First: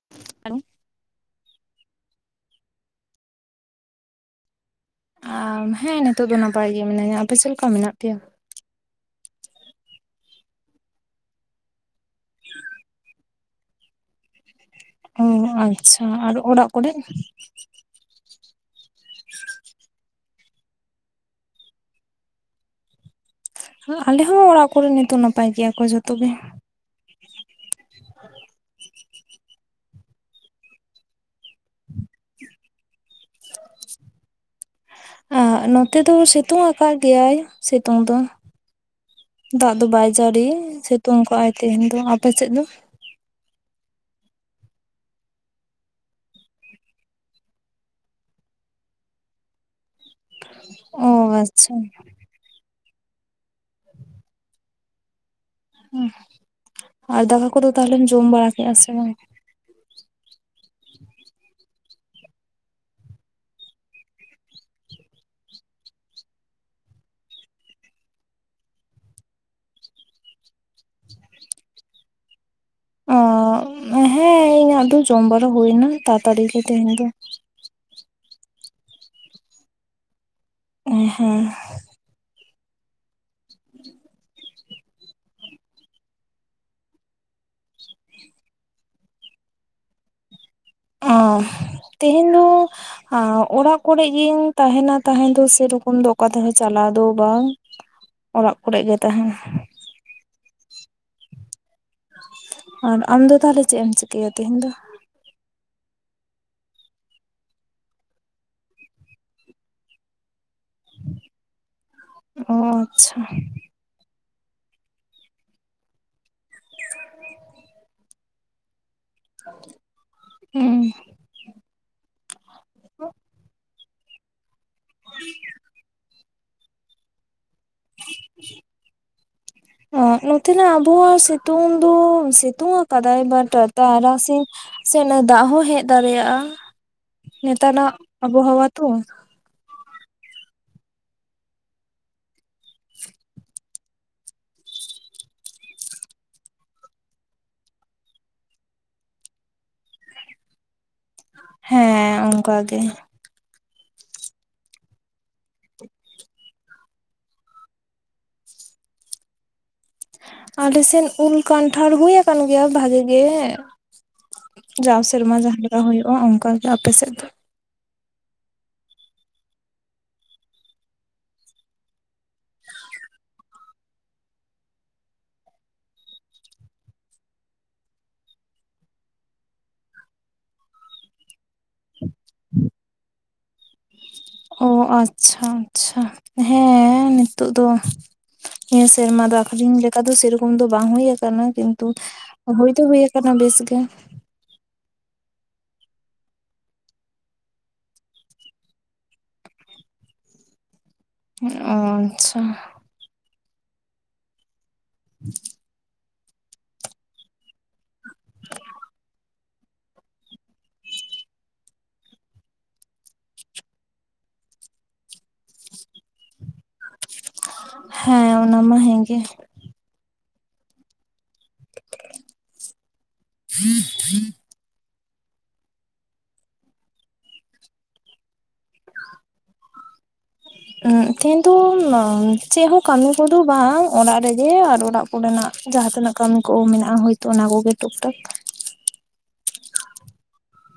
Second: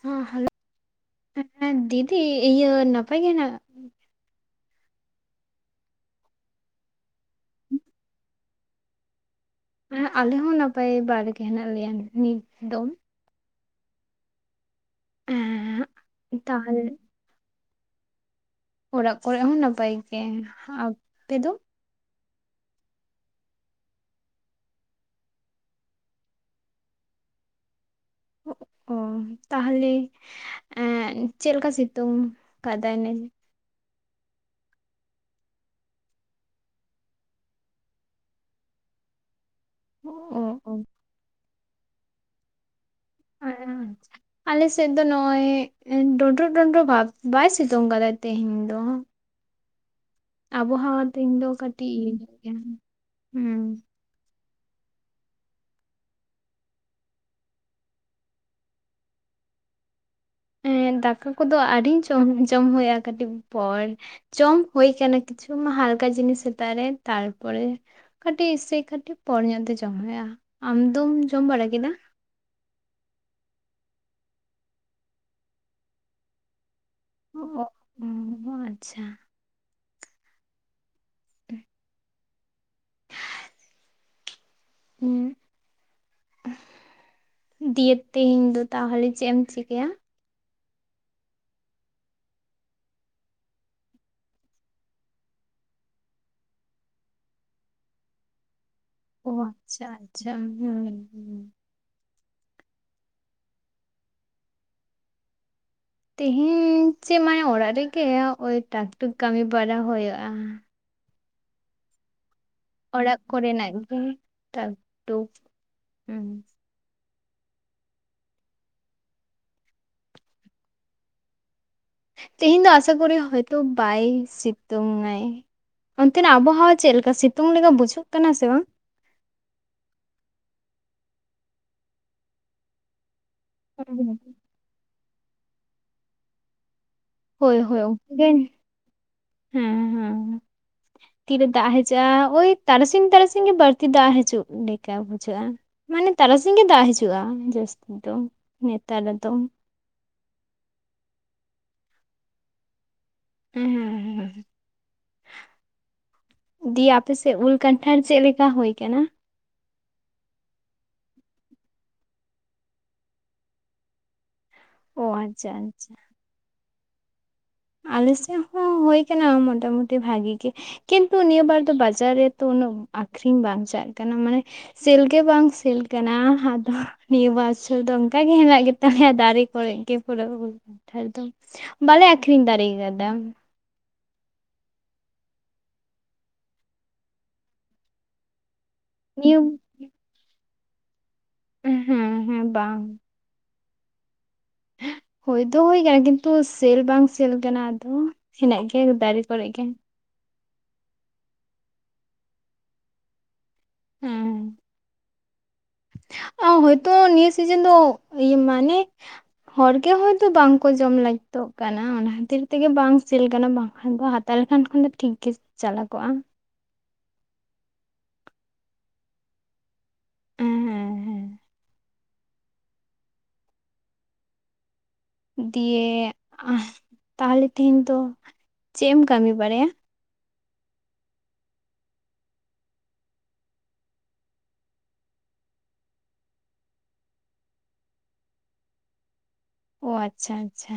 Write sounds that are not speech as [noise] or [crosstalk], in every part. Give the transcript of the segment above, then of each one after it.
ᱦᱚᱸ ᱦᱟᱞᱳ ᱦᱮᱸ ᱫᱤᱫᱤ ᱤᱭᱟᱹ ᱱᱟᱯᱟᱭ ᱜᱮ ᱦᱮᱱᱟᱜ ᱟᱢ ᱦᱮᱸ ᱱᱤᱛᱳ ᱫᱚ ᱱᱟᱯᱟᱭ ᱜᱮ ᱢᱤᱱᱟᱹᱧᱟ ᱟᱯᱮ ᱪᱮᱫ ᱞᱮᱠᱟ ᱢᱮᱱᱟᱜ ᱯᱮᱭᱟ ᱦᱮᱸ ᱟᱞᱮ ᱦᱚᱸ ᱱᱟᱯᱟᱭ ᱵᱟᱨᱜᱮ ᱦᱮᱱᱟᱜ ᱞᱮᱭᱟ ᱱᱤᱛ ᱫᱚᱢ ᱚ ᱮᱸ ᱟᱪᱪᱷᱟ ᱟᱨ ᱚᱲᱟᱜ ᱛᱟᱦᱚᱞᱮ ᱠᱚᱨᱮ ᱚᱲᱟᱜ ᱠᱚᱨᱮ ᱦᱚᱸ ᱱᱟᱯᱟᱭ ᱜᱮ ᱟᱯᱮ ᱫᱚ ᱟᱞᱮ ᱦᱚᱸ ᱚᱲᱟᱜ ᱠᱚᱨᱮ ᱱᱤᱛᱚᱜ ᱱᱟᱯᱟᱭ ᱜᱮᱭᱟ ᱠᱚ ᱡᱚᱛᱚ ᱜᱮ ᱚ ᱛᱟᱦᱞᱮ ᱮᱸ ᱪᱮᱫ ᱞᱮᱠᱟ ᱥᱤᱛᱩᱝ ᱠᱟᱫᱟᱭ ᱱᱤᱛ [unintelligible] ᱟᱜ ᱱᱚᱛᱮ ᱫᱚ ᱥᱤᱛᱩᱝ ᱟᱠᱟᱫ ᱜᱮᱭᱟᱭ ᱥᱤᱛᱩᱝ ᱫᱚ ᱫᱟᱜ ᱫᱚ ᱵᱟᱭ ᱚ ᱡᱟᱹᱲᱤ ᱚ ᱥᱤᱛᱩᱝ ᱠᱚᱜᱼᱟᱭ ᱛᱮᱸᱦᱮᱸᱧ ᱫᱚ ᱟᱯᱮᱥᱮᱫ ᱫᱚ [unintelligible] ᱟᱞᱮ ᱥᱮᱫ ᱫᱚ ᱱᱚᱜᱼᱚᱭ ᱰᱚᱸᱰᱳ ᱰᱚᱸᱰᱳ ᱵᱷᱟᱵ ᱵᱟᱭ ᱥᱤᱛᱩᱝ ᱠᱟᱫᱟᱭ ᱛᱤᱦᱮᱧ ᱫᱚ ᱟᱵᱚᱦᱟᱣᱟ ᱚ ᱫᱤᱱ ᱫᱚ ᱟᱪᱪᱷᱟ ᱠᱟᱹᱴᱤᱡ ᱤᱭᱟᱹ ᱧᱚᱜ ᱜᱮᱭᱟ ᱦᱩᱸ ᱟᱨ ᱫᱟᱠᱟ ᱠᱚᱫᱚ ᱛᱟᱦᱞᱮᱢ ᱡᱚᱢ ᱵᱟᱲᱟ ᱠᱮᱜᱼᱟ ᱥᱮ ᱵᱟᱝ ᱦᱮᱸ ᱫᱟᱠᱟ ᱠᱚᱫᱚ ᱟᱹᱰᱤᱧ ᱡᱚᱢ ᱡᱚᱢ ᱦᱩᱭᱩᱜᱼᱟ ᱠᱟᱹᱴᱤᱡ ᱯᱚᱨ ᱪᱚᱢ ᱦᱩᱭ ᱠᱟᱱᱟ ᱠᱤᱪᱷᱩ ᱦᱟᱞᱠᱟ ᱡᱤᱱᱤᱥ ᱥᱮᱛᱟᱜ ᱨᱮ ᱛᱟᱨᱯᱚᱨᱮ ᱠᱟᱹᱴᱤᱡ ᱥᱮ ᱠᱟᱹᱴᱤᱡ ᱯᱚᱨ ᱧᱚᱜ ᱛᱮ ᱡᱚᱢ ᱢᱮ ᱟᱢ ᱫᱚᱢ ᱡᱚᱢ ᱵᱟᱲᱟ ᱠᱮᱫᱟ ᱚ ᱦᱮᱸ ᱤᱧᱟᱹᱜ ᱫᱚ ᱡᱚᱢ ᱵᱟᱨᱟ ᱦᱩᱭ ᱮᱱᱟ ᱛᱟᱛᱟᱲᱤᱜᱤ ᱛᱮᱦᱮᱧ ᱫᱚ [unintelligible] ᱟᱪᱷᱟ ᱮᱸ ᱦᱮᱸ [unintelligible] [inaudible] ᱤᱧ [unintelligible] ᱫᱤᱭᱮ ᱛᱤᱦᱤᱸᱧ ᱫᱚ ᱛᱟᱦᱚᱞᱮ ᱪᱮᱫ ᱮᱢ ᱪᱤᱠᱟᱹᱭᱟ ᱚᱸᱦ ᱛᱤᱦᱤᱸᱧ ᱧᱩ ᱟ ᱚᱲᱟᱜ ᱠᱚᱨᱮᱜ ᱜᱤᱧ ᱛᱟᱦᱮᱱᱟ ᱛᱟᱦᱮ ᱫᱚ ᱥᱮᱨᱚᱠᱚᱢ ᱫᱚ ᱚᱠᱟ ᱛᱮᱦᱚᱸ ᱪᱟᱞᱟᱣ ᱫᱚ ᱵᱟᱝ ᱚᱞᱟᱜ ᱠᱚᱨᱮ ᱜᱮ ᱛᱟᱦᱮᱱ ᱚ ᱟᱪᱪᱷᱟ ᱟᱪᱪᱷᱟ ᱦᱩᱸᱦᱩᱸ ᱟᱨ ᱟᱢᱫᱚ ᱛᱟᱦᱞᱮ ᱪᱮᱫ ᱮᱢ ᱪᱤᱠᱟᱹᱭᱟ ᱛᱤᱦᱤᱧ ᱫᱚ ᱛᱤᱦᱤᱧ ᱪᱮᱫ ᱢᱟᱱᱮ ᱚᱲᱟᱜ ᱨᱮᱜᱮ ᱳᱭ ᱴᱟᱠ ᱴᱩᱠ ᱠᱟᱹᱢᱤ ᱵᱟᱲᱟ ᱦᱩᱭᱳᱜᱼᱟ ᱚ ᱟᱪᱪᱷᱟ ᱚᱲᱟᱜ ᱠᱚᱨᱮᱱᱟᱜ ᱜᱤ ᱴᱟᱠ ᱴᱩᱠ ᱩᱦᱩᱸ [inaudible] ᱩᱸ ᱛᱤᱦᱤᱧ ᱫᱚ ᱟᱥᱟ ᱠᱚᱨᱤ ᱦᱳᱭᱛᱚ ᱵᱟᱭ ᱥᱤᱛᱩᱝ ᱟᱭ ᱚᱱᱛᱮᱱᱟᱜ ᱟᱵᱚ ᱦᱚᱸ ᱪᱮᱫ ᱞᱮᱠᱟ ᱥᱤᱛᱩᱝ ᱞᱮᱠᱟ ᱵᱩᱡᱷᱟᱹᱜ ᱠᱟᱱᱟ ᱥᱮ ᱵᱟᱝ ᱚᱸ ᱱᱚᱛᱮᱱᱟᱜ ᱟᱵᱚᱣᱟᱜ ᱥᱤᱛᱩᱝ ᱫᱚ ᱥᱤᱛᱩᱝ ᱠᱟᱫᱟᱭ ᱵᱟ ᱴᱟ ᱛᱟᱨᱟᱥᱤ ᱥᱮ ᱱᱮ ᱫᱟᱜ ᱦᱚᱸ ᱦᱮᱜ ᱫᱟᱲᱮᱭᱟᱜᱼᱟ ᱱᱮᱛᱟᱱᱟᱜ ᱟᱵᱚᱦᱟᱣᱟ ᱛᱚ ᱦᱩᱸ ᱦᱩᱸ ᱛᱤᱨᱮ ᱫᱟᱜ ᱦᱮᱡᱟᱜᱼᱟ ᱳᱭ ᱛᱟᱨᱟᱥᱤᱧ ᱛᱟᱨᱟᱥᱤᱧ ᱜᱤ ᱵᱟᱹᱲᱛᱤ ᱫᱟᱜ ᱦᱮᱡᱩᱜ ᱞᱮᱠᱟ ᱵᱩᱡᱷᱟᱹᱜᱼᱟ ᱢᱟᱱᱮ ᱛᱟᱨᱟᱥᱤᱧ ᱜᱤ ᱫᱟᱜ ᱦᱤᱡᱩᱜᱼᱟ ᱡᱟᱹᱥᱛᱤ ᱫᱚ ᱱᱮᱛᱟᱨ ᱫᱚ ᱦᱮᱸ ᱚᱝᱠᱟ ᱜᱮ [unintelligible] ᱫᱤᱭᱟ ᱟᱯᱮᱥᱮᱜ ᱩᱞ ᱠᱟᱱᱴᱷᱟᱲ ᱪᱮᱜ ᱞᱮᱠᱟ ᱦᱳᱭ ᱠᱟᱱᱟ ᱟᱞᱮᱥᱮᱱ ᱩᱞ ᱠᱟᱱᱴᱷᱟᱲ ᱦᱩᱭ ᱟᱠᱟᱱ ᱜᱮᱭᱟ ᱵᱷᱟᱜᱮ ᱜᱮ ᱡᱟᱣ ᱚ ᱥᱮᱨᱢᱟ ᱟᱪᱪᱷᱟ ᱡᱟᱦᱟᱸᱞᱮᱠᱟ ᱟᱪᱪᱷᱟ᱾ ᱦᱩᱭᱩᱜᱼᱟ ᱚᱝᱠᱟᱜᱮ ᱛᱚ ᱟᱯᱮ ᱥᱮᱜ ᱫᱚ ᱟᱞᱮᱥᱮᱜ ᱦᱚᱸ ᱦᱳᱭ ᱠᱟᱱᱟ ᱢᱚᱴᱟᱢᱩᱴᱤ ᱵᱷᱟᱜᱤ ᱜᱤ ᱠᱤᱱᱛᱩ ᱱᱤᱭᱟᱹ ᱵᱟᱨ ᱫᱚ ᱵᱟᱡᱟᱨ ᱨᱮᱛᱚ ᱩᱱᱟᱹᱜ ᱟᱠᱷᱨᱤᱧ ᱵᱟᱝᱪᱟᱜ ᱠᱟᱱᱟ ᱢᱟᱱᱮ ᱥᱤᱞ ᱜᱮ ᱵᱟᱝ ᱥᱮᱞ ᱠᱟᱱᱟ ᱟᱫᱚ ᱱᱤᱭᱟᱹ ᱵᱟᱪᱷᱚᱨ ᱫᱚ ᱚᱝᱠᱟ ᱜᱮ ᱦᱮᱱᱟᱜ ᱜᱮᱛᱟᱞᱮᱭᱟ ᱫᱟᱨᱮ ᱠᱚᱨᱮᱜ ᱜᱮ ᱯᱩᱨᱟᱹ ᱩᱞ‌ ᱠᱟᱸᱴᱷᱟᱨ ᱫᱚ ᱵᱟᱞᱮ ᱟᱠᱷᱨᱤᱧ ᱫᱟᱲᱮ ᱠᱟᱫᱟ ᱚ ᱟᱪᱪᱷᱟ ᱟᱪᱪᱷᱟ ᱦᱮᱸ ᱱᱤᱛᱳᱜ ᱫᱚ ᱱᱤᱭᱟ ᱥᱮᱨᱢᱟ ᱫᱚ ᱱᱤᱭᱟᱹ ᱟᱠᱷᱨᱤᱧ ᱞᱮᱠᱟ ᱫᱚ ᱥᱮᱨᱚᱠᱚᱢ ᱫᱚ ᱵᱟᱝ ᱦᱩᱭᱩᱠᱟᱱᱟ ᱠᱤᱱᱛᱩ ᱦᱮᱸ ᱦᱮᱸ ᱦᱩᱭ ᱵᱟᱝ ᱫᱚ ᱦᱩᱭᱟᱠ ᱠᱟᱱᱟ ᱵᱮᱥ ᱜᱮ ᱦᱳᱭ ᱫᱚ ᱦᱳᱭ ᱠᱟᱱᱟ ᱠᱤᱱᱛᱩ ᱥᱮᱞ ᱵᱟᱝ ᱥᱮᱞ ᱠᱟᱱᱟ ᱟᱫᱚ ᱦᱮᱱᱟᱜ ᱜᱮᱭᱟ ᱫᱟᱨᱮ ᱠᱚᱨᱮᱜ ᱜᱮ ᱾ ᱚᱸ ᱟᱪᱪᱷᱟ [inaudible] ᱚ ᱦᱚᱭᱛᱳ ᱱᱤᱭᱟᱹ ᱥᱤᱡᱮᱱ ᱫᱚ ᱤᱭᱟᱹ ᱢᱟᱱᱮᱜ ᱦᱚᱲ ᱜᱮ ᱦᱚᱭᱛᱳ ᱵᱟᱝᱠᱚ ᱡᱚᱢ ᱞᱟᱹᱜᱤᱛᱚᱜ ᱠᱟᱱᱟ ᱚᱱᱟ ᱠᱷᱟᱹᱛᱤᱨ ᱛᱮᱜᱮ ᱵᱟᱝ ᱥᱤᱞ ᱠᱟᱱᱟ ᱵᱟᱝᱠᱷᱟᱱ ᱫᱚ ᱦᱟᱛ ᱛᱟᱦᱚᱞᱮ ᱠᱷᱟᱱ ᱠᱷᱚᱱ ᱫᱚ ᱴᱷᱤᱠ ᱜᱮ ᱪᱟᱞᱟ ᱠᱚᱜᱼᱟ ᱾ ᱦᱮᱸ ᱚᱱᱟ ᱢᱟ ᱦᱮᱸᱜᱮ ᱦᱮᱸ ᱦᱮᱸ ᱦᱮᱸ [unintelligible] ᱫᱤᱭᱮ ᱛᱟᱦᱚᱞᱮ ᱛᱮᱦᱮᱧ ᱫᱚ ᱪᱮᱜ ᱮᱢ ᱠᱟᱹᱢᱤ ᱵᱟᱨᱟᱭᱟ? [inaudible] ᱛᱮᱦᱮᱱ ᱫᱚ ᱱᱚ ᱪᱮᱜ ᱦᱚᱸ ᱠᱟᱹᱢᱤ ᱠᱚᱫᱚ ᱵᱟᱝ ᱚᱲᱟᱜ ᱨᱮᱜᱮ ᱟᱨ ᱚᱲᱟᱜ ᱚᱸᱰᱮᱱᱟᱜ ᱡᱟᱦᱟᱸ ᱛᱤᱱᱟᱹ ᱠᱟᱹᱢᱤ ᱠᱚ ᱢᱮᱱᱟᱜᱼᱟ ᱦᱳᱭᱛᱚ ᱚᱱᱟ ᱠᱚᱜᱮ ᱴᱩᱠ ᱴᱟᱠ ᱚ ᱟᱪᱪᱷᱟ ᱟᱪᱪᱷᱟ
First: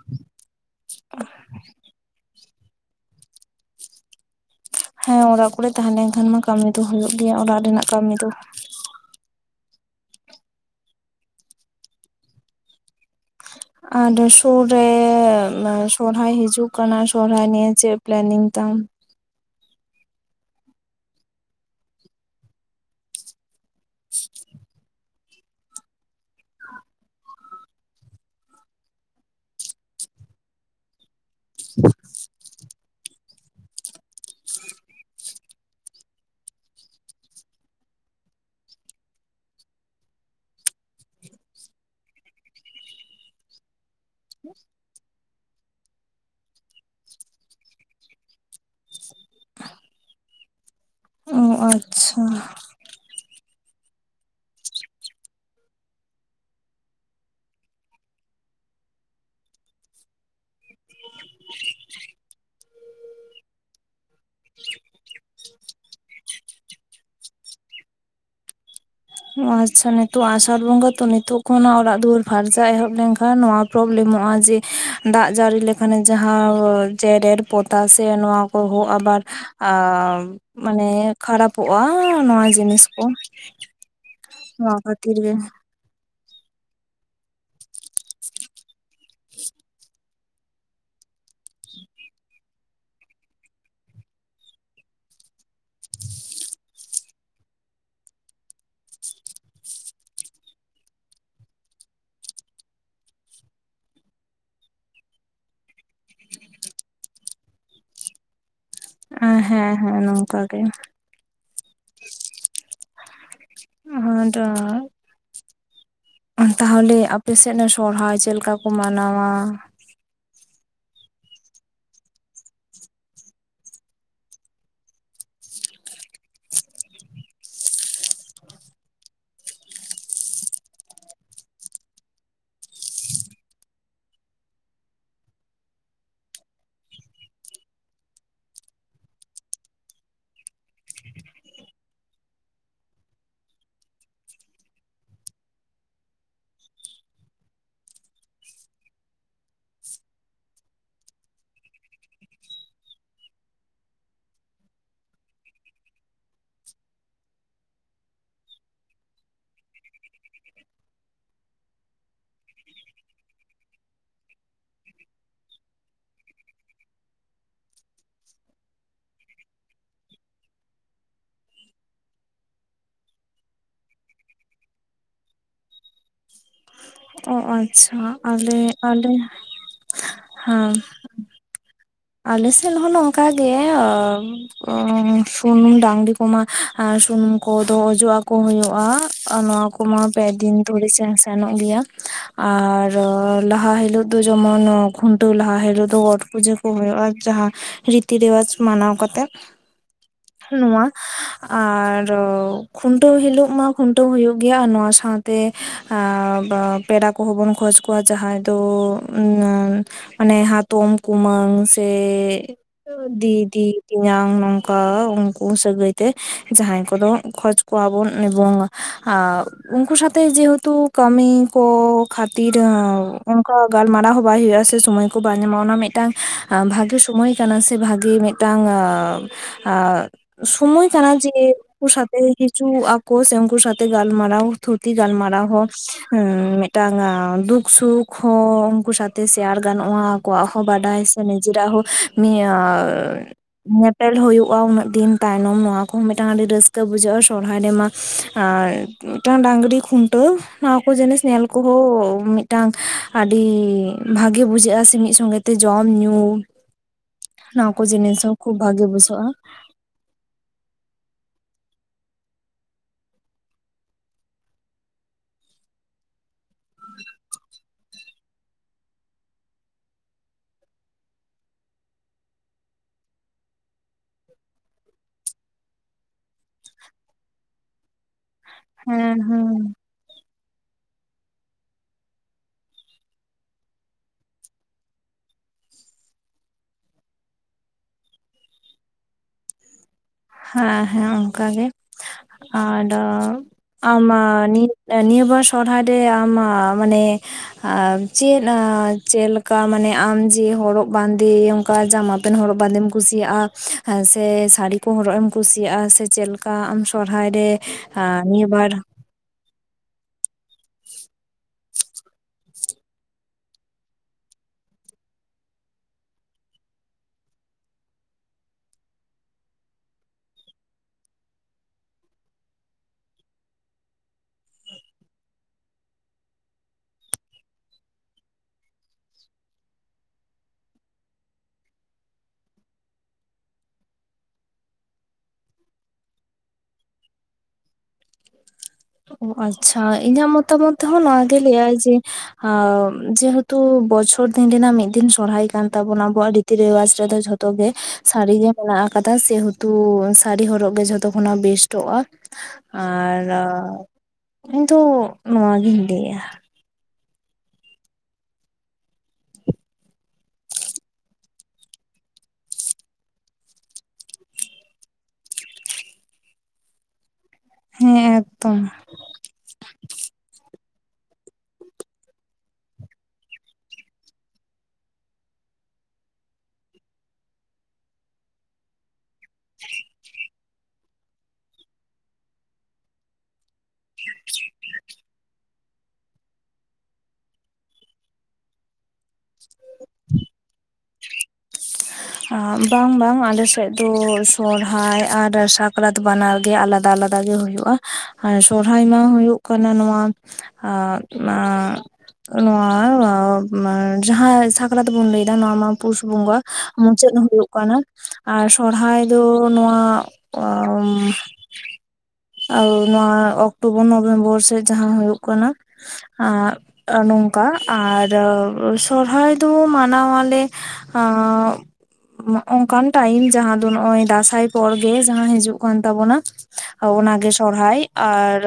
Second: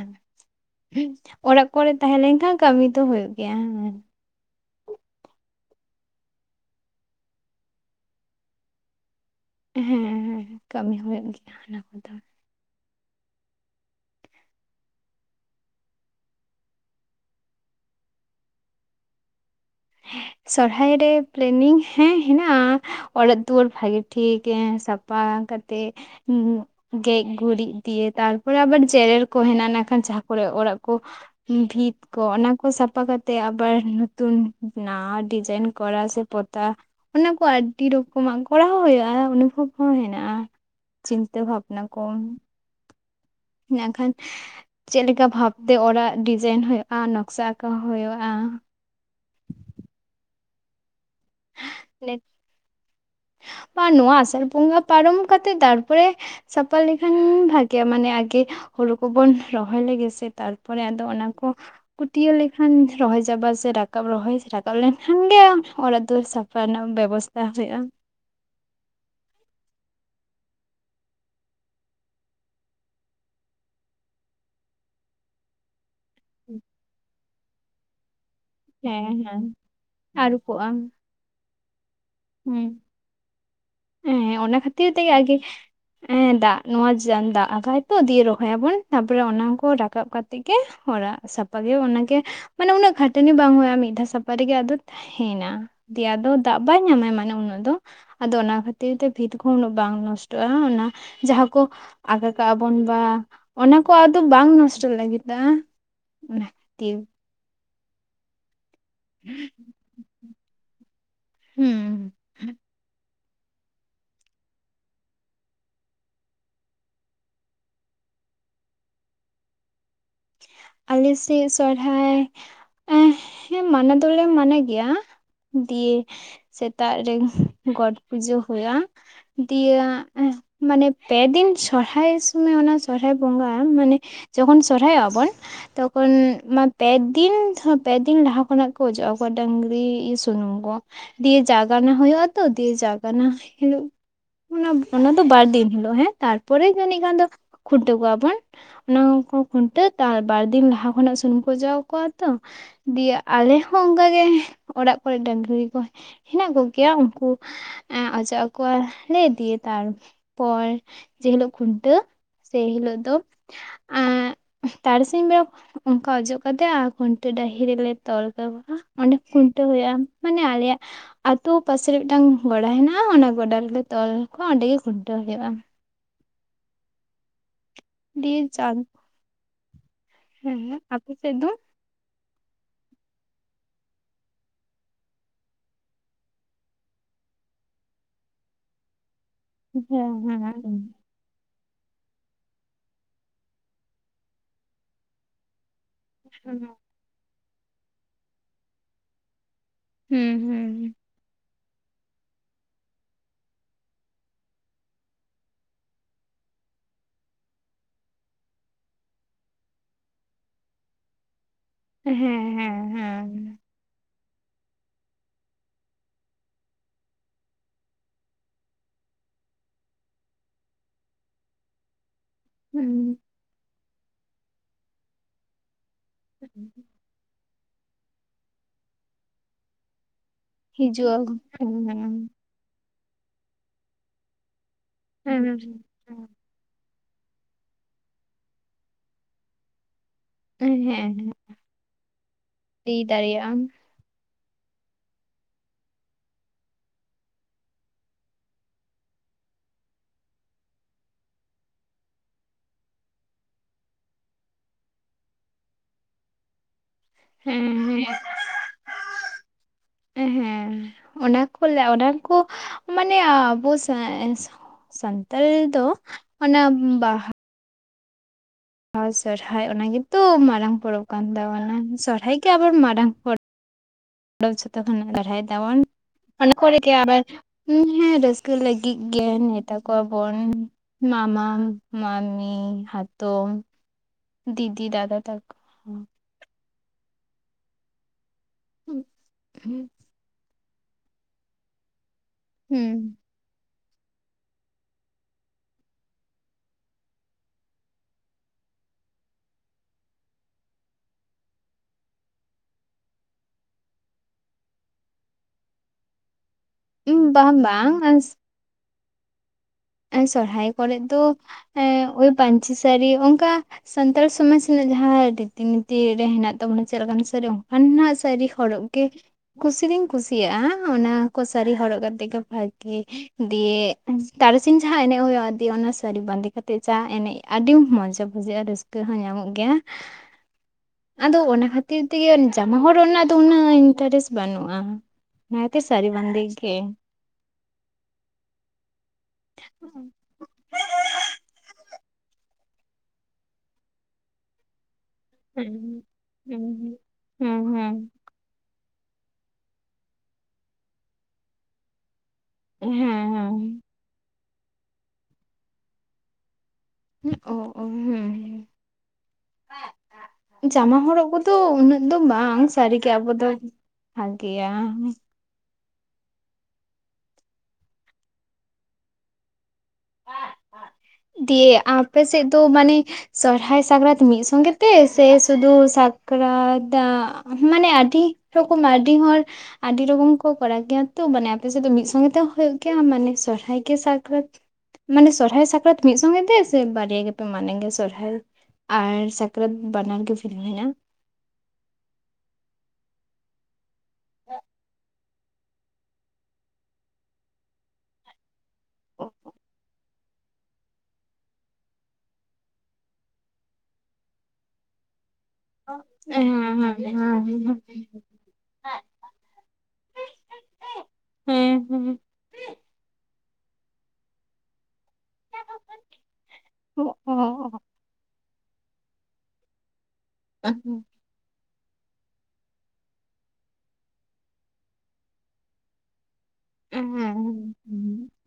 ᱚᱲᱟᱜ ᱠᱚᱨᱮ ᱛᱟᱦᱮᱸ ᱞᱮᱝᱠᱷᱟᱱ ᱠᱟᱹᱢᱤ ᱫᱚ ᱦᱳᱭᱳᱜ ᱜᱮᱭᱟ ᱦᱮᱸ ᱾ ᱦᱮᱸ ᱚᱲᱟᱜ ᱠᱚᱨᱮ ᱛᱟᱦᱮᱸ ᱞᱮᱱᱠᱷᱟᱱ ᱢᱟ ᱠᱟᱹᱢᱤ ᱫᱚ ᱦᱳᱭᱳᱜ ᱜᱮᱭᱟ ᱚᱲᱟᱜ ᱨᱮᱱᱟᱜ ᱠᱟᱹᱢᱤ ᱫᱚ ᱾ ᱦᱮᱸ ᱦᱮᱸ ᱠᱟᱹᱢᱤ ᱦᱳᱭᱳᱜ ᱜᱮᱭᱟ ᱦᱟᱱᱟ ᱠᱚᱫᱚ ᱾ ᱟᱨ ᱥᱩᱨ ᱨᱮ ᱥᱚᱨᱦᱟᱭ ᱦᱤᱡᱩᱜ ᱠᱟᱱᱟ ᱥᱚᱨᱦᱟᱭ ᱱᱤᱭᱮ ᱪᱮᱜ ᱯᱞᱮᱱᱤᱝ ᱛᱟᱢ? ᱦᱮᱸ ᱥᱚᱨᱦᱟᱭ ᱨᱮ ᱯᱞᱮᱱᱤᱝ ᱦᱮᱸ ᱦᱤᱱᱟᱜᱼᱟ ᱚᱲᱟᱜ ᱫᱩᱣᱟᱹᱨ ᱵᱷᱟᱜᱮ ᱴᱷᱤᱠ ᱥᱟᱵ ᱯᱟ ᱠᱟᱛᱮᱜ [unintelligible] ᱜᱮᱡ ᱜᱩᱨᱤᱡ ᱫᱤᱭᱮ ᱛᱟᱨᱯᱚᱨᱮ ᱟᱵᱟᱨ ᱡᱮᱨᱮᱲ ᱠᱚ ᱦᱮᱱᱟᱜᱼᱟ ᱱᱟᱜ ᱠᱷᱟᱱ ᱡᱟᱦᱟᱸ ᱠᱚᱨᱮᱜ ᱚᱲᱟᱜ ᱠᱚ ᱵᱷᱤᱛ ᱠᱚ ᱚᱱᱟ ᱠᱚ ᱥᱟᱯᱷᱟ ᱠᱟᱛᱮᱜ ᱟᱵᱟᱨ ᱱᱚᱛᱩᱱ ᱱᱟᱣᱟ ᱰᱤᱡᱟᱭᱤᱱ ᱠᱚᱨᱟ ᱥᱮ ᱯᱚᱛᱟ ᱚᱱᱟ ᱠᱚ ᱟᱹᱰᱤ ᱨᱚᱠᱚᱢᱟᱜ ᱠᱚᱨᱟᱣ ᱦᱚᱸ ᱦᱳᱭᱳᱜᱼᱟ ᱚᱱᱩᱵᱷᱚᱵ ᱦᱚᱸ ᱦᱮᱱᱟᱜᱼᱟ ᱾ ᱪᱤᱱᱛᱟᱹ ᱵᱷᱟᱵᱽᱱᱟ ᱠᱚᱢ ᱱᱮᱜᱠᱷᱟᱱ ᱪᱮᱜᱞᱮᱠᱟ ᱵᱷᱟᱵᱛᱮ ᱚᱲᱟᱜ ᱰᱤᱡᱟᱭᱤᱱ ᱦᱩᱭᱩᱜᱼᱟ ᱱᱚᱠᱥᱟ ᱟᱸᱠᱟᱣ ᱦᱩᱭᱩᱜᱼᱟ? ᱚ ᱟᱪᱪᱷᱟ ᱟᱨ ᱱᱚᱣᱟ ᱟᱥᱟᱲ ᱵᱚᱸᱜᱟ ᱯᱟᱨᱚᱢ ᱠᱟᱛᱮᱜ ᱛᱟᱨᱯᱚᱨᱮ ᱥᱟᱯᱷᱟ ᱞᱮᱠᱷᱟᱱ ᱵᱷᱟᱜᱮᱜᱼᱟ ᱢᱟᱱᱮ ᱟᱜᱮ ᱦᱩᱲᱩ ᱠᱚᱵᱚᱱ ᱨᱚᱦᱚᱭ ᱞᱮᱜᱮ ᱥᱮ ᱛᱟᱨᱯᱚᱨᱮ ᱟᱫᱚ ᱚᱱᱟ ᱠᱚ ᱠᱩᱴᱭᱟᱹ ᱞᱮᱠᱷᱟᱱ ᱨᱚᱦᱚᱭ ᱪᱟᱵᱟ ᱥᱮ ᱨᱟᱠᱟᱵ ᱨᱚᱦᱚᱭ ᱥᱮ ᱨᱟᱠᱟᱵ ᱞᱮᱱᱠᱷᱟᱱ ᱜᱮ ᱚᱲᱟᱜ ᱫᱩᱣᱟ. ᱨ ᱥᱟᱯᱷᱟ ᱨᱮᱱᱟᱜ ᱵᱮᱵᱚᱥᱛᱟ ᱦᱩᱭᱩᱜᱼᱟ ᱾ ᱚ ᱟᱪᱪᱷᱟ ᱱᱤᱛᱚᱜ ᱟᱥᱟᱲ ᱵᱚᱸᱜᱟ ᱛᱚ ᱱᱤᱛᱚᱜ ᱠᱷᱚᱱᱟᱜ ᱚᱲᱟᱜ ᱫᱩᱣᱟᱹᱨ ᱯᱷᱟᱨᱪᱟ ᱮᱦᱚᱵ ᱞᱮᱱᱠᱷᱟᱱ ᱱᱚᱣᱟ ᱯᱨᱚᱵᱞᱮᱢᱚᱜᱼᱟ ᱡᱮ ᱫᱟᱜ ᱡᱟᱹᱲᱤ ᱞᱮᱠᱷᱟᱱ ᱡᱟᱦᱟᱸ ᱡᱮᱨᱮᱲ ᱯᱚᱛᱟᱣ ᱥᱮ ᱱᱚᱣᱟ ᱠᱚᱦᱚᱸ ᱟᱵᱟᱨ ᱦᱮᱸ ᱦᱮᱸ ᱟᱜ ᱟᱹᱨᱩᱵᱚᱜᱼᱟ ᱢᱟᱱᱮ ᱠᱷᱟᱨᱟᱯᱚᱜᱼᱟ ᱾ ᱱᱚᱣᱟ ᱦᱮᱸ ᱡᱤᱱᱤᱥ ᱠᱚ ᱦᱮᱸ ᱚᱱᱟ ᱱᱚᱣᱟ ᱠᱷᱟᱹᱛᱤᱨ ᱛᱮᱜᱮ ᱜᱮ ᱟᱨᱠᱤ ᱦᱮᱸ ᱫᱟᱜ ᱱᱚᱣᱟ ᱫᱟᱜ ᱟᱠᱟᱜᱟᱭ ᱛᱚ ᱫᱤᱭᱮ ᱨᱚᱦᱚᱭᱟᱵᱚᱱ ᱛᱟᱯᱚᱨᱮ ᱚᱱᱟ ᱠᱚ ᱨᱟᱠᱟᱵ ᱠᱟᱛᱮ ᱛᱮᱜᱮ ᱦᱚᱲᱟᱜ ᱥᱟᱯᱟᱜ ᱜᱮ ᱚᱱᱟᱜᱮ ᱢᱟᱱᱮ ᱩᱱᱟᱹᱜ ᱠᱷᱟᱹᱴᱟᱹᱱᱤ ᱵᱟᱝ ᱦᱩᱭᱩᱜᱼᱟ ᱢᱤᱫ ᱫᱷᱟᱣ ᱥᱟᱯᱷᱟ ᱨᱮᱜᱮ ᱟᱫᱚ ᱦᱮᱱᱟ ᱫᱮᱭᱟ ᱫᱚ ᱫᱟᱜ ᱵᱟᱭ ᱧᱟᱢᱟᱭ ᱢᱟᱱᱮ ᱩᱱᱟᱹᱜ ᱫᱚ ᱟᱫᱚ ᱚᱱᱟ ᱠᱷᱟᱹᱛᱤᱨ ᱛᱮ ᱵᱷᱤᱛ ᱠᱚᱦᱚᱸ ᱩᱱᱟᱹᱜ ᱵᱟᱝ ᱱᱚᱥᱴᱚᱜᱼᱟ ᱚᱱᱟ ᱡᱟᱦᱟᱸ ᱠᱚ ᱟᱠᱟ ᱠᱟᱜ-ᱟ ᱵᱚᱱ ᱵᱟ ᱚᱱᱟ ᱠᱚ ᱟᱫᱚ ᱵᱟᱝ ᱱᱚᱥᱴᱚᱜ ᱞᱟᱹᱜᱤᱫᱼᱟ? ᱚᱱᱟᱦ ᱛᱤᱣ ᱦᱮᱸ ᱦᱮᱸ ᱱᱚᱝᱠᱟ ᱜᱮ ᱦᱩᱸ ᱚᱦ ᱟᱫᱚ ᱟᱨ ᱛᱟᱦᱚᱞᱮ ᱟᱯᱮᱥᱮᱫ ᱫᱚ ᱥᱚᱨᱦᱟᱭ ᱪᱮᱫ ᱞᱮᱠᱟ ᱠᱚ ᱢᱟᱱᱟᱣᱟ? ᱟᱞᱮᱥᱮᱫ ᱥᱚᱨᱦᱟᱭ ᱮ ᱦᱮᱸ ᱢᱟᱱᱟ ᱫᱚᱞᱮ ᱢᱟᱱᱟ ᱜᱮᱭᱟ ᱫᱤᱭᱮ ᱥᱮᱛᱟᱜ ᱨᱮ ᱜᱚᱴ ᱯᱩᱡᱟᱹ ᱦᱩᱭᱟ ᱫᱤᱭᱮ ᱟ ᱢᱟᱱᱮ ᱯᱮᱫᱤᱱ ᱥᱚᱨᱦᱟᱭ ᱥᱩᱢᱟᱹᱭ ᱚᱱᱟ ᱥᱚᱨᱦᱟᱭ ᱵᱚᱸᱜᱟ ᱢᱟᱱᱮ ᱡᱚᱠᱷᱚᱱ ᱥᱚᱨᱦᱟᱭᱚᱜ-ᱟ ᱵᱚᱱ ᱛᱚᱠᱷᱚᱱ ᱢᱟ ᱯᱮᱫᱤᱱ ᱯᱮᱫᱤᱱ ᱞᱟᱦᱟ ᱠᱷᱚᱱᱟᱜ ᱠᱚ ᱚᱡᱚᱜ ᱟᱠᱚ ᱰᱟᱺᱝᱨᱤ ᱥᱩᱱᱩᱢ ᱠᱚ ᱫᱤᱭᱮ ᱡᱟᱜᱟᱱᱟ ᱦᱩᱭᱩᱜᱼᱟ ᱛᱚ ᱫᱤᱭᱮ ᱡᱟᱜᱟᱱᱟ ᱦᱤᱞᱚᱜ ᱚᱱᱟ ᱚᱱᱟ ᱫᱚ ᱵᱟᱨ ᱫᱤᱱ ᱦᱤᱞᱚᱜ ᱦᱮᱸ ᱛᱟᱨᱯᱚᱨᱮ ᱡᱟᱹᱱᱤᱡ ᱠᱷᱟᱱ ᱫᱚ ᱠᱷᱩᱱᱴᱟᱹᱣ ᱠᱚᱣᱟ ᱵᱚᱱ ᱱᱟᱹᱣᱠᱚ ᱠᱷᱩᱱᱴᱟᱹᱣ ᱛᱟᱨ ᱵᱟᱨᱫᱤᱱ ᱞᱟᱦᱟ ᱠᱷᱚᱱᱟᱜ ᱥᱩᱱᱩᱢ ᱠᱚ ᱚᱡᱚᱜ ᱟᱠᱚᱣᱟ ᱛᱚ ᱫᱤᱭᱮ ᱟᱞᱮ ᱦᱚᱸ ᱚᱱᱠᱟᱜ ᱜᱮ ᱚᱲᱟᱜ ᱠᱚᱨᱮ ᱰᱟᱺᱝᱨᱤ ᱠᱚ ᱦᱮᱸᱱᱟᱜ ᱠᱚ ᱜᱮᱭᱟ ᱩᱱᱠᱩ ᱮ ᱚᱡᱚᱜ ᱟᱠᱚᱣᱟ ᱞᱮ ᱫᱤᱭᱮ ᱛᱟᱨᱯᱚᱨ ᱡᱮ ᱦᱤᱞᱚᱜ ᱠᱷᱩᱱᱴᱟᱹᱣ ᱥᱮᱭ ᱦᱤᱞᱚᱜ ᱫᱚ ᱮᱸᱜ ᱛᱟᱨᱟᱥᱤᱧ ᱵᱮᱲᱟ ᱚᱱᱠᱟ ᱚᱡᱚᱜ ᱠᱟᱛᱮᱜ ᱟᱨ ᱠᱷᱩᱱᱴᱟᱹᱣ ᱰᱟᱹᱦᱤ ᱨᱮᱞᱮ ᱛᱚᱞ ᱠᱟᱠᱚᱣᱟ ᱚᱸᱰᱮ ᱠᱷᱩᱱᱴᱟᱹᱣ ᱦᱩᱭᱩᱜᱼᱟ ᱢᱟᱱᱮ ᱟᱞᱮᱭᱟᱜ ᱟᱹᱛᱩ ᱯᱟᱥᱮ ᱨᱮ ᱢᱤᱫᱴᱟᱝ ᱜᱚᱰᱟ ᱦᱮᱱᱟᱜᱼᱟ ᱚᱱᱟ ᱜᱚᱰᱟ ᱨᱮᱞᱮ ᱛᱚᱞ ᱠᱚᱣᱟ ᱚᱸᱰᱮ ᱜᱮ ᱠᱷᱩᱱᱴᱟᱹᱣ ᱦᱩᱭᱩᱜᱼᱟ᱾ ᱚ ᱟᱪᱪᱷᱟ ᱫᱤᱭᱮ ᱟᱞᱮ ᱪᱟᱸᱫ ᱟᱞᱮ ᱦᱮᱸ ᱟᱯᱮ ᱥᱮᱫ ᱫᱚ ᱟᱞᱮᱥᱮᱱ ᱦᱚᱸ ᱱᱚᱝᱠᱟ ᱜᱮ ᱚ ᱚ ᱥᱩᱱᱩᱢ ᱰᱟᱺᱝᱨᱤ ᱠᱚᱢᱟ ᱟᱨ ᱥᱩᱱᱩᱢ ᱠᱚᱫᱚ ᱚᱡᱚᱜ ᱟᱠᱚ ᱦᱩᱭᱩᱜᱼᱟ ᱟᱨ ᱱᱚᱣᱟ ᱠᱚᱢᱟ ᱦᱮᱸ ᱯᱮ ᱦᱮᱸ ᱫᱤᱱ ᱦᱮᱸ ᱫᱷᱩᱲᱤ ᱥᱮᱱ ᱥᱮᱱᱚᱜ ᱜᱮᱭᱟ ᱟᱨ ᱞᱟᱦᱟ ᱦᱤᱞᱚᱜ ᱫᱚ ᱡᱮᱢᱚᱱ ᱠᱷᱩᱱᱴᱟᱹᱣ ᱞᱟᱦᱟ ᱦᱤᱞᱚᱜ ᱫᱚ ᱚᱸᱴ ᱯᱩᱡᱟᱹ ᱦᱚᱜ-ᱚᱭ ᱡᱟᱦᱟᱸ ᱨᱤᱛᱤ ᱨᱮᱣᱟᱡ ᱢᱟᱱᱟᱣ ᱠᱟᱛᱮᱜ ᱦᱩᱸ ᱱᱚᱶᱟ ᱦᱩᱸ ᱟᱨ ᱠᱷᱩᱱᱴᱟᱹᱣ ᱦᱤᱞᱚᱜ ᱢᱟ ᱠᱷᱩᱱᱴᱟᱹᱣ ᱦᱩᱭᱩᱜ ᱜᱮᱭᱟ ᱟᱨ ᱱᱚᱶᱟ ᱥᱟᱶ ᱛᱮ ᱟᱵ ᱯᱮᱲᱟ ᱠᱚᱦᱚᱸ ᱵᱚᱱ ᱠᱷᱡᱽ ᱠᱚᱣᱟ ᱡᱟᱦᱟᱸᱭ ᱫᱚ ᱢᱟᱱᱮ ᱦᱟᱛᱚᱢ ᱠᱩᱢᱟᱹᱝ ᱥᱮ ᱦᱮᱸ ᱦᱮᱸ ᱦᱮᱸ ᱫᱤᱫᱤ ᱛᱮᱧᱟᱝ ᱱᱚᱝᱠᱟ ᱩᱱᱠᱩ ᱥᱟᱹᱜᱟᱹᱭ ᱛᱮ ᱡᱟᱦᱟᱸᱭ ᱠᱚᱫᱚ ᱠᱷᱡᱽ ᱠᱚᱣᱟᱵᱚᱱ ᱮᱵᱚᱝ ᱟ ᱩᱱᱠᱩ ᱥᱟᱶᱛᱮ ᱡᱮᱦᱮᱛᱩ ᱠᱟᱹᱢᱤ ᱠᱚ ᱠᱷᱟᱹᱛᱤᱨ ᱦᱩᱸ ᱚᱱᱠᱟ ᱜᱟᱞᱢᱟᱨᱟᱣ ᱦᱚᱸ ᱵᱟᱭ ᱦᱩᱭᱩᱜᱼᱟ ᱥᱮ ᱥᱚᱢᱚᱭ ᱠᱚ ᱵᱟᱭ ᱧᱟᱢᱚᱜᱟ ᱚᱱᱟ ᱢᱤᱫᱴᱟᱝ ᱟ ᱵᱷᱟᱜᱤᱥ ᱥᱚᱢᱚᱭ ᱠᱟᱱᱟ ᱥᱮ ᱵᱷᱟᱜᱤ ᱢᱤᱫᱴᱟᱝ ᱟ ᱟ ᱥᱚᱢᱚᱭ ᱠᱟᱱᱟ ᱦᱤᱡᱩᱜ ᱡᱮ ᱟᱠᱚ ᱦᱮᱸ ᱩᱱᱠᱩ ᱦᱮᱸ ᱥᱟᱛᱮ ᱦᱤᱡᱩᱜ ᱟᱠᱚ ᱥᱮ ᱥᱚᱸᱜᱮ ᱥᱟᱛᱮ ᱜᱟᱞᱢᱟᱨᱟᱣ ᱛᱷᱩᱛᱤ ᱦᱮᱸ ᱜᱟᱞᱢᱟᱨᱟᱣ ᱦᱚᱸ ᱮᱸ ᱢᱮᱫ ᱢᱤᱫ ᱴᱟᱝᱼᱟ ᱫᱩᱠ ᱥᱩᱠ ᱦᱚᱸ ᱩᱱᱠᱩ ᱥᱟᱛᱮ ᱥᱮᱭᱟᱨ ᱜᱟᱱᱚᱜᱼᱟ ᱟᱠᱚᱣᱟᱜ ᱦᱚᱸ ᱦᱮᱸ ᱵᱟᱰᱟᱭ ᱦᱮᱸ ᱱᱤᱡᱤ ᱨᱟᱜ ᱦᱚᱸ ᱢᱮᱭᱟᱶ ᱞᱟᱹᱭ ᱢᱤᱛ ᱫᱟᱲᱮᱭᱟᱜ ᱟᱢ ᱧᱮᱯᱮᱞ ᱦᱩᱭᱩᱜᱼᱟ ᱩᱱᱟᱹᱜ ᱫᱤᱱ ᱛᱟᱭᱱᱚᱢ ᱱᱚᱶᱟ ᱠᱚᱦᱚᱸ ᱢᱤᱫᱴᱟᱝ ᱟᱹᱰᱤ ᱨᱟᱹᱥᱠᱟᱹ ᱵᱩᱡᱷᱟᱹᱜᱼᱟ ᱥᱚᱨᱦᱟᱭ ᱨᱮᱢᱟ ᱟ ᱢᱤᱫ ᱴᱟᱱ ᱰᱟᱝᱨᱤ ᱠᱷᱩᱱᱴᱟᱹᱣ ᱱᱚᱶᱟ ᱠᱚ ᱡᱤᱱᱤᱥ ᱧᱮᱞ ᱠᱚᱦᱚᱸ ᱢᱤᱫ ᱴᱟᱝ ᱟᱹᱰᱤ ᱵᱷᱟᱜᱮ ᱵᱩᱡᱷᱟᱹᱜ-ᱟ ᱥᱮ ᱢᱤᱫ ᱥᱚᱸᱜᱮ ᱛᱮ ᱡᱚᱢ ᱧᱩ ᱦᱮᱸ ᱱᱚᱶᱟ ᱠᱚ ᱦᱮᱸ ᱡᱤᱱᱤᱥ ᱦᱚᱸ ᱠᱷᱩᱵ ᱵᱷᱟᱜᱮ ᱵᱩᱡᱷᱟᱹᱜᱼᱟ᱾ ᱦᱮᱸ ᱚᱱᱟ ᱠᱚ ᱞᱮᱣᱰᱟ ᱠᱚ ᱢᱟᱱᱮ ᱟᱵᱚ ᱥᱟᱸᱭ ᱥᱮ ᱥᱟᱱᱛᱟᱞ ᱫᱚ ᱚᱱᱟ ᱵᱟᱦᱟ ᱟᱨ ᱥᱚᱨᱦᱟᱭ ᱚᱱᱟᱜᱮᱛᱚ ᱢᱟᱨᱟᱝ ᱯᱚᱨᱚᱵᱽ ᱠᱟᱱ ᱛᱟᱵᱚᱱᱟ ᱥᱚᱨᱦᱟᱭ ᱜᱮ ᱟᱵᱚᱣᱟᱜ ᱢᱟᱨᱟᱝ ᱯᱚᱨᱚᱵᱽ ᱚ ᱡᱚᱛᱚ ᱠᱷᱚᱱ ᱫᱟᱨᱦᱟᱭ ᱫᱟᱵᱚᱱ ᱚᱱᱟ ᱠᱚᱨᱮ ᱜᱮ ᱟᱵᱟᱨ ᱩᱸ ᱦᱮᱸ ᱵᱮᱥ ᱴᱷᱤᱠᱟᱹ ᱞᱟᱹᱜᱤᱫ ᱦᱮᱸ ᱜᱮ ᱦᱮᱸ ᱱᱮᱛᱟᱠ ᱠᱚᱵᱚᱱ ᱢᱟᱢᱟ ᱢᱟᱹᱢᱤ ᱦᱟᱛᱚᱢ ᱫᱤᱫᱤ ᱫᱟᱫᱟ ᱛᱟᱠᱚ ᱩᱸᱜ ᱦᱩᱸᱜ ᱦᱮᱸ ᱦᱮᱸ ᱚᱱᱠᱟ ᱜᱮ ᱟᱨᱚ ᱟᱢᱟ ᱱᱤᱭᱟᱹᱵᱟᱨ ᱥᱚᱨᱦᱟᱭ ᱨᱮ ᱟᱢ ᱢᱟᱱᱮ ᱟᱨ ᱪᱮᱫ ᱪᱮᱫ ᱞᱮᱠᱟ ᱢᱟᱱᱮ ᱟᱢ ᱡᱮ ᱦᱚᱨᱚᱜ ᱵᱟᱸᱫᱮ ᱚᱱᱠᱟ ᱡᱟᱢᱟ ᱦᱟᱯᱮᱱ ᱦᱚᱲ ᱵᱟᱸᱫᱮᱢ ᱠᱩᱥᱤᱭᱟᱜᱼᱟ ᱥᱮ ᱥᱟᱲᱤ ᱠᱚ ᱦᱚᱨᱚᱜ ᱮᱢ ᱠᱩᱥᱤᱭᱟᱜᱼᱟ ᱥᱮ ᱪᱮᱫ ᱞᱮᱠᱟ ᱟᱢ ᱥᱚᱨᱦᱟᱭ ᱦᱩᱸ ᱨᱮ ᱵᱟᱝ ᱵᱟᱝ ᱱᱤᱭᱟᱹ ᱵᱟᱨ ᱥᱚᱨᱦᱟᱭ ᱠᱚᱨᱮᱜ ᱫᱚ ᱮᱜ ᱳᱭ ᱯᱟᱹᱧᱪᱤ ᱥᱟᱹᱲᱤ ᱚᱱᱠᱟ ᱥᱟᱱᱛᱟᱲ ᱥᱚᱢᱟᱡᱽ ᱨᱮᱱᱟᱜ ᱡᱟᱦᱟᱸ ᱨᱤᱛᱤᱱᱤᱛᱤ ᱨᱮ ᱦᱮᱱᱟᱜ ᱛᱟᱵᱚᱱᱟ ᱪᱮᱫ ᱞᱮᱠᱟᱱ ᱥᱟᱹᱨᱤ ᱚᱱᱠᱟᱱᱟᱜ ᱥᱟᱹᱨᱤ ᱦᱚᱨᱚᱜ ᱜᱮ ᱠᱩᱥᱤ ᱫᱩᱧ ᱠᱩᱥᱤᱭᱟᱜᱼᱟ ᱚᱱᱟ ᱠᱚ ᱥᱟᱨᱤ ᱦᱚᱨᱚᱜ ᱠᱟᱛᱮ ᱜᱮ ᱵᱷᱟᱜᱤ ᱫᱤᱭᱮ ᱛᱟᱨᱟᱥᱤᱧ ᱡᱟᱦᱟᱸ ᱮᱱᱮᱡ ᱦᱩᱭᱩᱜᱼᱟᱫᱤ ᱚᱱᱟ ᱥᱟᱹᱲᱤ ᱵᱟᱸᱫᱮ ᱠᱟᱛᱮᱮᱫ ᱡᱟ ᱮᱱᱮᱡ ᱟᱹᱰᱤ ᱢᱚᱡᱮ ᱵᱩᱡᱟᱹᱜᱼᱟ ᱨᱟᱹᱥᱠᱟᱹᱼᱟ ᱠᱟᱹ ᱦᱚᱸ ᱧᱟᱢᱚᱜ ᱜᱮᱭᱟ ᱟᱫᱚ ᱚᱱᱟ ᱠᱷᱟᱹᱛᱤᱨ ᱛᱮᱜᱮ ᱡᱟᱢᱟ ᱦᱚᱨᱚᱜ ᱨᱮᱱᱟᱜ ᱫᱚ ᱩᱱᱟᱹᱜ ᱤᱱᱴᱟᱨᱮᱥᱴ ᱵᱟᱹᱱᱩᱜᱼᱟ ᱱᱟᱭᱛᱮ ᱥᱟᱹᱨᱤ ᱵᱟᱫᱮ ᱜᱮ ᱟᱪᱪᱷᱟ ᱤᱧᱟᱹᱜ ᱢᱚᱛᱟᱢᱚᱛ ᱛᱮ ᱱᱚᱣᱟ ᱜᱮ ᱞᱟᱹᱭᱟᱭ ᱡᱮ ᱡᱮᱦᱮᱛᱩ ᱵᱚᱪᱷᱚᱨ ᱫᱤᱱ ᱨᱮᱱᱟᱜ ᱢᱤᱫ ᱫᱤᱱ ᱥᱚᱨᱚᱦᱟᱭ ᱠᱟᱱ ᱦᱩᱸ ᱛᱟᱵᱚᱱᱟ ᱟᱵᱚᱣᱟᱜ ᱨᱤᱛᱤ ᱦᱩᱸ ᱨᱮᱣᱟ ᱨᱮᱫᱚ ᱡᱷᱚᱛᱚ ᱦᱩᱸ ᱜᱮ ᱦᱩᱸ ᱥᱟᱹᱨᱤᱜᱮ ᱢᱮᱱᱟᱜ ᱟᱠᱟᱫᱟ ᱥᱮᱦᱮᱛᱩ ᱥᱟᱹᱨᱤ ᱦᱚᱨᱚᱜ ᱜᱮ ᱡᱷᱚᱛᱚ ᱠᱷᱚᱱᱟᱜ ᱵᱮᱥ ᱴᱚᱜᱼᱟ ᱟᱨ ᱦᱮᱸ ᱦᱮᱸ ᱤᱧᱫᱚ ᱱᱚᱣᱟᱜᱤᱧ ᱞᱟᱹᱭᱟ ᱦᱮᱸ ᱦᱸ ᱡᱟᱢᱟ ᱦᱚᱲᱚᱜ ᱠᱚᱫᱚ ᱩᱱᱟᱹᱜ ᱫᱚ ᱵᱟᱝ ᱥᱟᱹᱨᱤ ᱜᱮ ᱟᱵᱚ ᱫᱚ ᱵᱷᱟᱜᱮᱭᱟ ᱦᱮᱸ ᱮᱠᱫᱚᱢ ᱫᱤᱭᱮ ᱟᱯᱮ ᱥᱮᱫ ᱫᱚ ᱢᱟᱱᱮ ᱥᱚᱨᱦᱟᱭ ᱥᱟᱠᱨᱟᱛ ᱢᱤᱫ ᱥᱚᱸᱜᱮ ᱛᱮ ᱥᱮ ᱥᱩᱫᱩ ᱥᱟᱠᱨᱟᱛ ᱢᱟᱱᱮ ᱟᱹᱰᱤ ᱨᱚᱠᱚᱢ ᱢᱟᱨᱰᱤᱦᱚᱨ ᱟᱹᱰᱤ ᱨᱚᱠᱚᱢ ᱠᱚ ᱠᱚᱨᱟᱣ ᱜᱮᱭᱟ ᱛᱚ ᱢᱟᱱᱮ ᱟᱯᱮ ᱥᱮᱫ ᱫᱚ ᱢᱤᱫ ᱥᱚᱸᱜᱮ ᱛᱮᱦᱚᱸ ᱦᱩᱭᱩᱜᱳ ᱜᱮᱭᱟ ᱢᱟᱱᱮ ᱥᱚᱨᱦᱟᱭ ᱜᱮ ᱥᱟᱠᱨᱟᱛ ᱢᱟᱱᱮ ᱥᱚᱨᱦᱟᱭ ᱥᱟᱠᱨᱟᱛ ᱢᱤᱫ ᱥᱚᱸᱜᱮ ᱛᱮ ᱥᱮ ᱵᱟᱨᱭᱟ ᱜᱮᱯᱮ ᱢᱟᱱᱮ ᱜᱮᱭᱟ ᱥᱚᱨᱦᱟᱭ ᱟᱨ ᱥᱟᱠᱨᱟᱛ ᱵᱟᱱᱟᱨ ᱜᱮ ᱯᱷᱤᱞᱤᱢ ᱦᱱᱟᱜ ᱵᱟᱝ ᱵᱟᱝ ᱟᱞᱮᱥᱮᱫ ᱫᱚ ᱥᱚᱨᱦᱟᱭ ᱟᱨ ᱥᱟᱠ ᱥᱟᱠᱨᱟᱛ ᱵᱟᱱᱟᱨ ᱜᱮ ᱟᱞᱟᱫᱟ ᱟᱞᱟᱫᱟ ᱜᱮ ᱦᱩᱭᱩᱜᱼᱟ ᱟᱨ ᱥᱚᱨᱦᱟᱭ ᱢᱟ ᱦᱩᱭᱩᱜ ᱠᱟᱱᱟ ᱱᱚᱣᱟ ᱟ ᱱᱟ ᱱᱚᱣᱟ ᱡᱟᱦᱟᱸ ᱥᱟᱠᱨᱟᱛ ᱵᱚᱱ ᱞᱟᱹᱭᱫᱟ ᱱᱚᱣᱟ ᱢᱟ ᱯᱩᱥ ᱵᱚᱸᱜᱟ ᱢᱩᱪᱟᱹᱫ ᱦᱩᱭᱩᱜ ᱠᱟᱱᱟ ᱟᱨ ᱥᱚᱨᱦᱟᱭ ᱫᱚ ᱱᱚᱣᱟ [unintelligible] ᱦᱮᱸ ᱦᱩᱸ ᱟᱨ ᱱᱚᱣᱟ ᱚᱠᱴᱳᱵᱚᱨ ᱱᱚᱵᱷᱮᱢᱵᱚᱨ ᱥᱮᱫ ᱡᱟᱦᱟᱸ ᱦᱩᱭᱩᱜ ᱠᱟᱱᱟ ᱱᱚᱝᱠᱟ ᱟᱨ ᱥᱚᱨᱦᱟᱭ ᱫᱚ ᱢᱟᱱᱟᱣ ᱟᱞᱮ ᱚᱱᱠᱟᱱ ᱴᱟᱭᱤᱢ ᱡᱟᱦᱟᱸ ᱫᱚ ᱱᱚᱜ ᱚᱭ ᱫᱟᱸᱥᱟᱭ ᱯᱚᱨ ᱜᱮ ᱡᱟᱦᱟᱸ ᱦᱤᱡᱩᱜ ᱠᱟᱱ ᱛᱟᱵᱚᱱᱟ ᱦᱮᱸ ᱚᱱᱟ ᱜᱮ ᱥᱚᱨᱦᱟᱭ ᱟᱨ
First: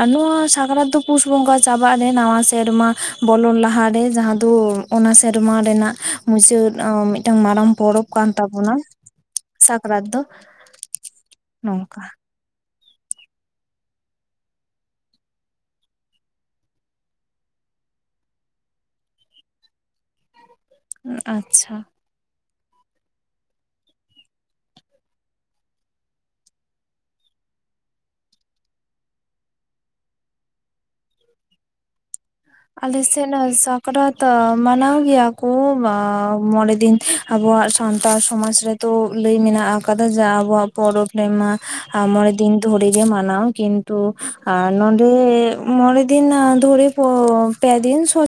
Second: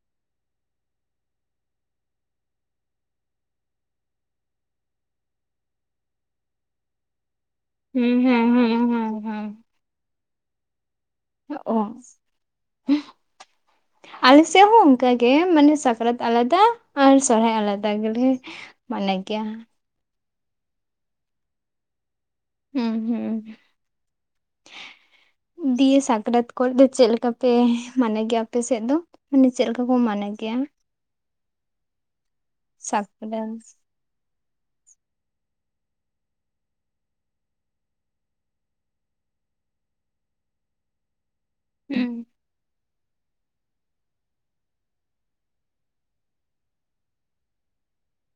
ᱟᱨ ᱱᱚᱣᱟ ᱥᱟᱠᱨᱟᱛ ᱫᱚ ᱯᱩᱥ ᱵᱚᱸᱜᱟ ᱪᱟᱵᱟᱜ ᱨᱮ ᱱᱟᱣᱟ ᱥᱮᱨᱢᱟ ᱵᱚᱞᱚᱱ ᱞᱟᱦᱟ ᱨᱮ ᱡᱟᱦᱟᱸ ᱫᱚ ᱚᱱᱟ ᱥᱮᱨᱢᱟ ᱨᱮᱱᱟᱜ ᱢᱩᱪᱟᱹᱫ ᱢᱤᱫᱴᱟᱝ ᱢᱟᱨᱟᱝ ᱯᱚᱨᱚᱵᱽ ᱠᱟᱱ ᱦᱮᱸ ᱛᱟᱵᱚᱱᱟ ᱦᱮᱸ ᱦᱮᱸ ᱯᱟᱨᱟᱵ ᱫᱚ ᱚ ᱱᱚᱝᱠᱟ ᱟᱞᱮ ᱥᱮᱫ ᱦᱚᱸ ᱚᱱᱠᱟ ᱜᱮ ᱢᱟᱱᱮ ᱥᱟᱠᱨᱟᱛ ᱟᱞᱟᱫᱟ ᱟᱨ ᱥᱚᱦᱨᱟᱭ ᱟᱞᱟᱫᱟ ᱜᱮᱞᱮ ᱢᱟᱱᱟᱣ ᱜᱮᱭᱟ ᱟᱪᱪᱷᱟ ᱦᱩᱸ ᱦᱩᱸ ᱤᱭᱟᱹ ᱥᱟᱠᱨᱟᱛ ᱠᱚᱨᱮ ᱫᱚ ᱪᱮᱫ ᱞᱮᱠᱟ ᱯᱮ ᱢᱟᱱᱟᱣ ᱜᱮᱭᱟ ᱟᱯᱮ ᱥᱮᱫ ᱫᱚ ᱢᱟᱱᱮ ᱪᱮᱫ ᱞᱮᱠᱟ ᱠᱚ ᱢᱚᱱᱮ ᱜᱮᱭᱟ ᱟᱞᱮ ᱥᱟᱠᱨᱟᱛ ᱥᱮᱱᱟᱜ ᱥᱟᱠᱨᱟᱛ ᱢᱟᱱᱟᱣ ᱜᱮᱭᱟ ᱠᱚ ᱢᱚᱲᱮ ᱫᱤᱱ ᱟᱵᱩᱣᱟᱜ ᱥᱟᱱᱛᱟᱲ ᱥᱚᱢᱟᱡᱽ ᱨᱮ ᱛᱚ ᱞᱟᱹᱭ ᱢᱮᱱᱟᱜ ᱟᱠᱟᱫᱟ ᱡᱮ ᱟᱵᱚᱣᱟᱜ ᱯᱚᱨᱚᱵᱽ ᱨᱮᱢᱟ ᱦᱩᱸ ᱢᱚᱬᱮ ᱫᱤᱱ ᱫᱷᱚᱨᱮ ᱜᱮ ᱢᱟᱱᱟᱣ ᱠᱤᱱᱛᱩ ᱟᱨ ᱱᱚᱰᱮ ᱢᱚᱸᱲᱮ ᱫᱤᱱ ᱫᱷᱚᱨᱮ ᱯᱮ ᱫᱤᱧ ᱥᱚᱪ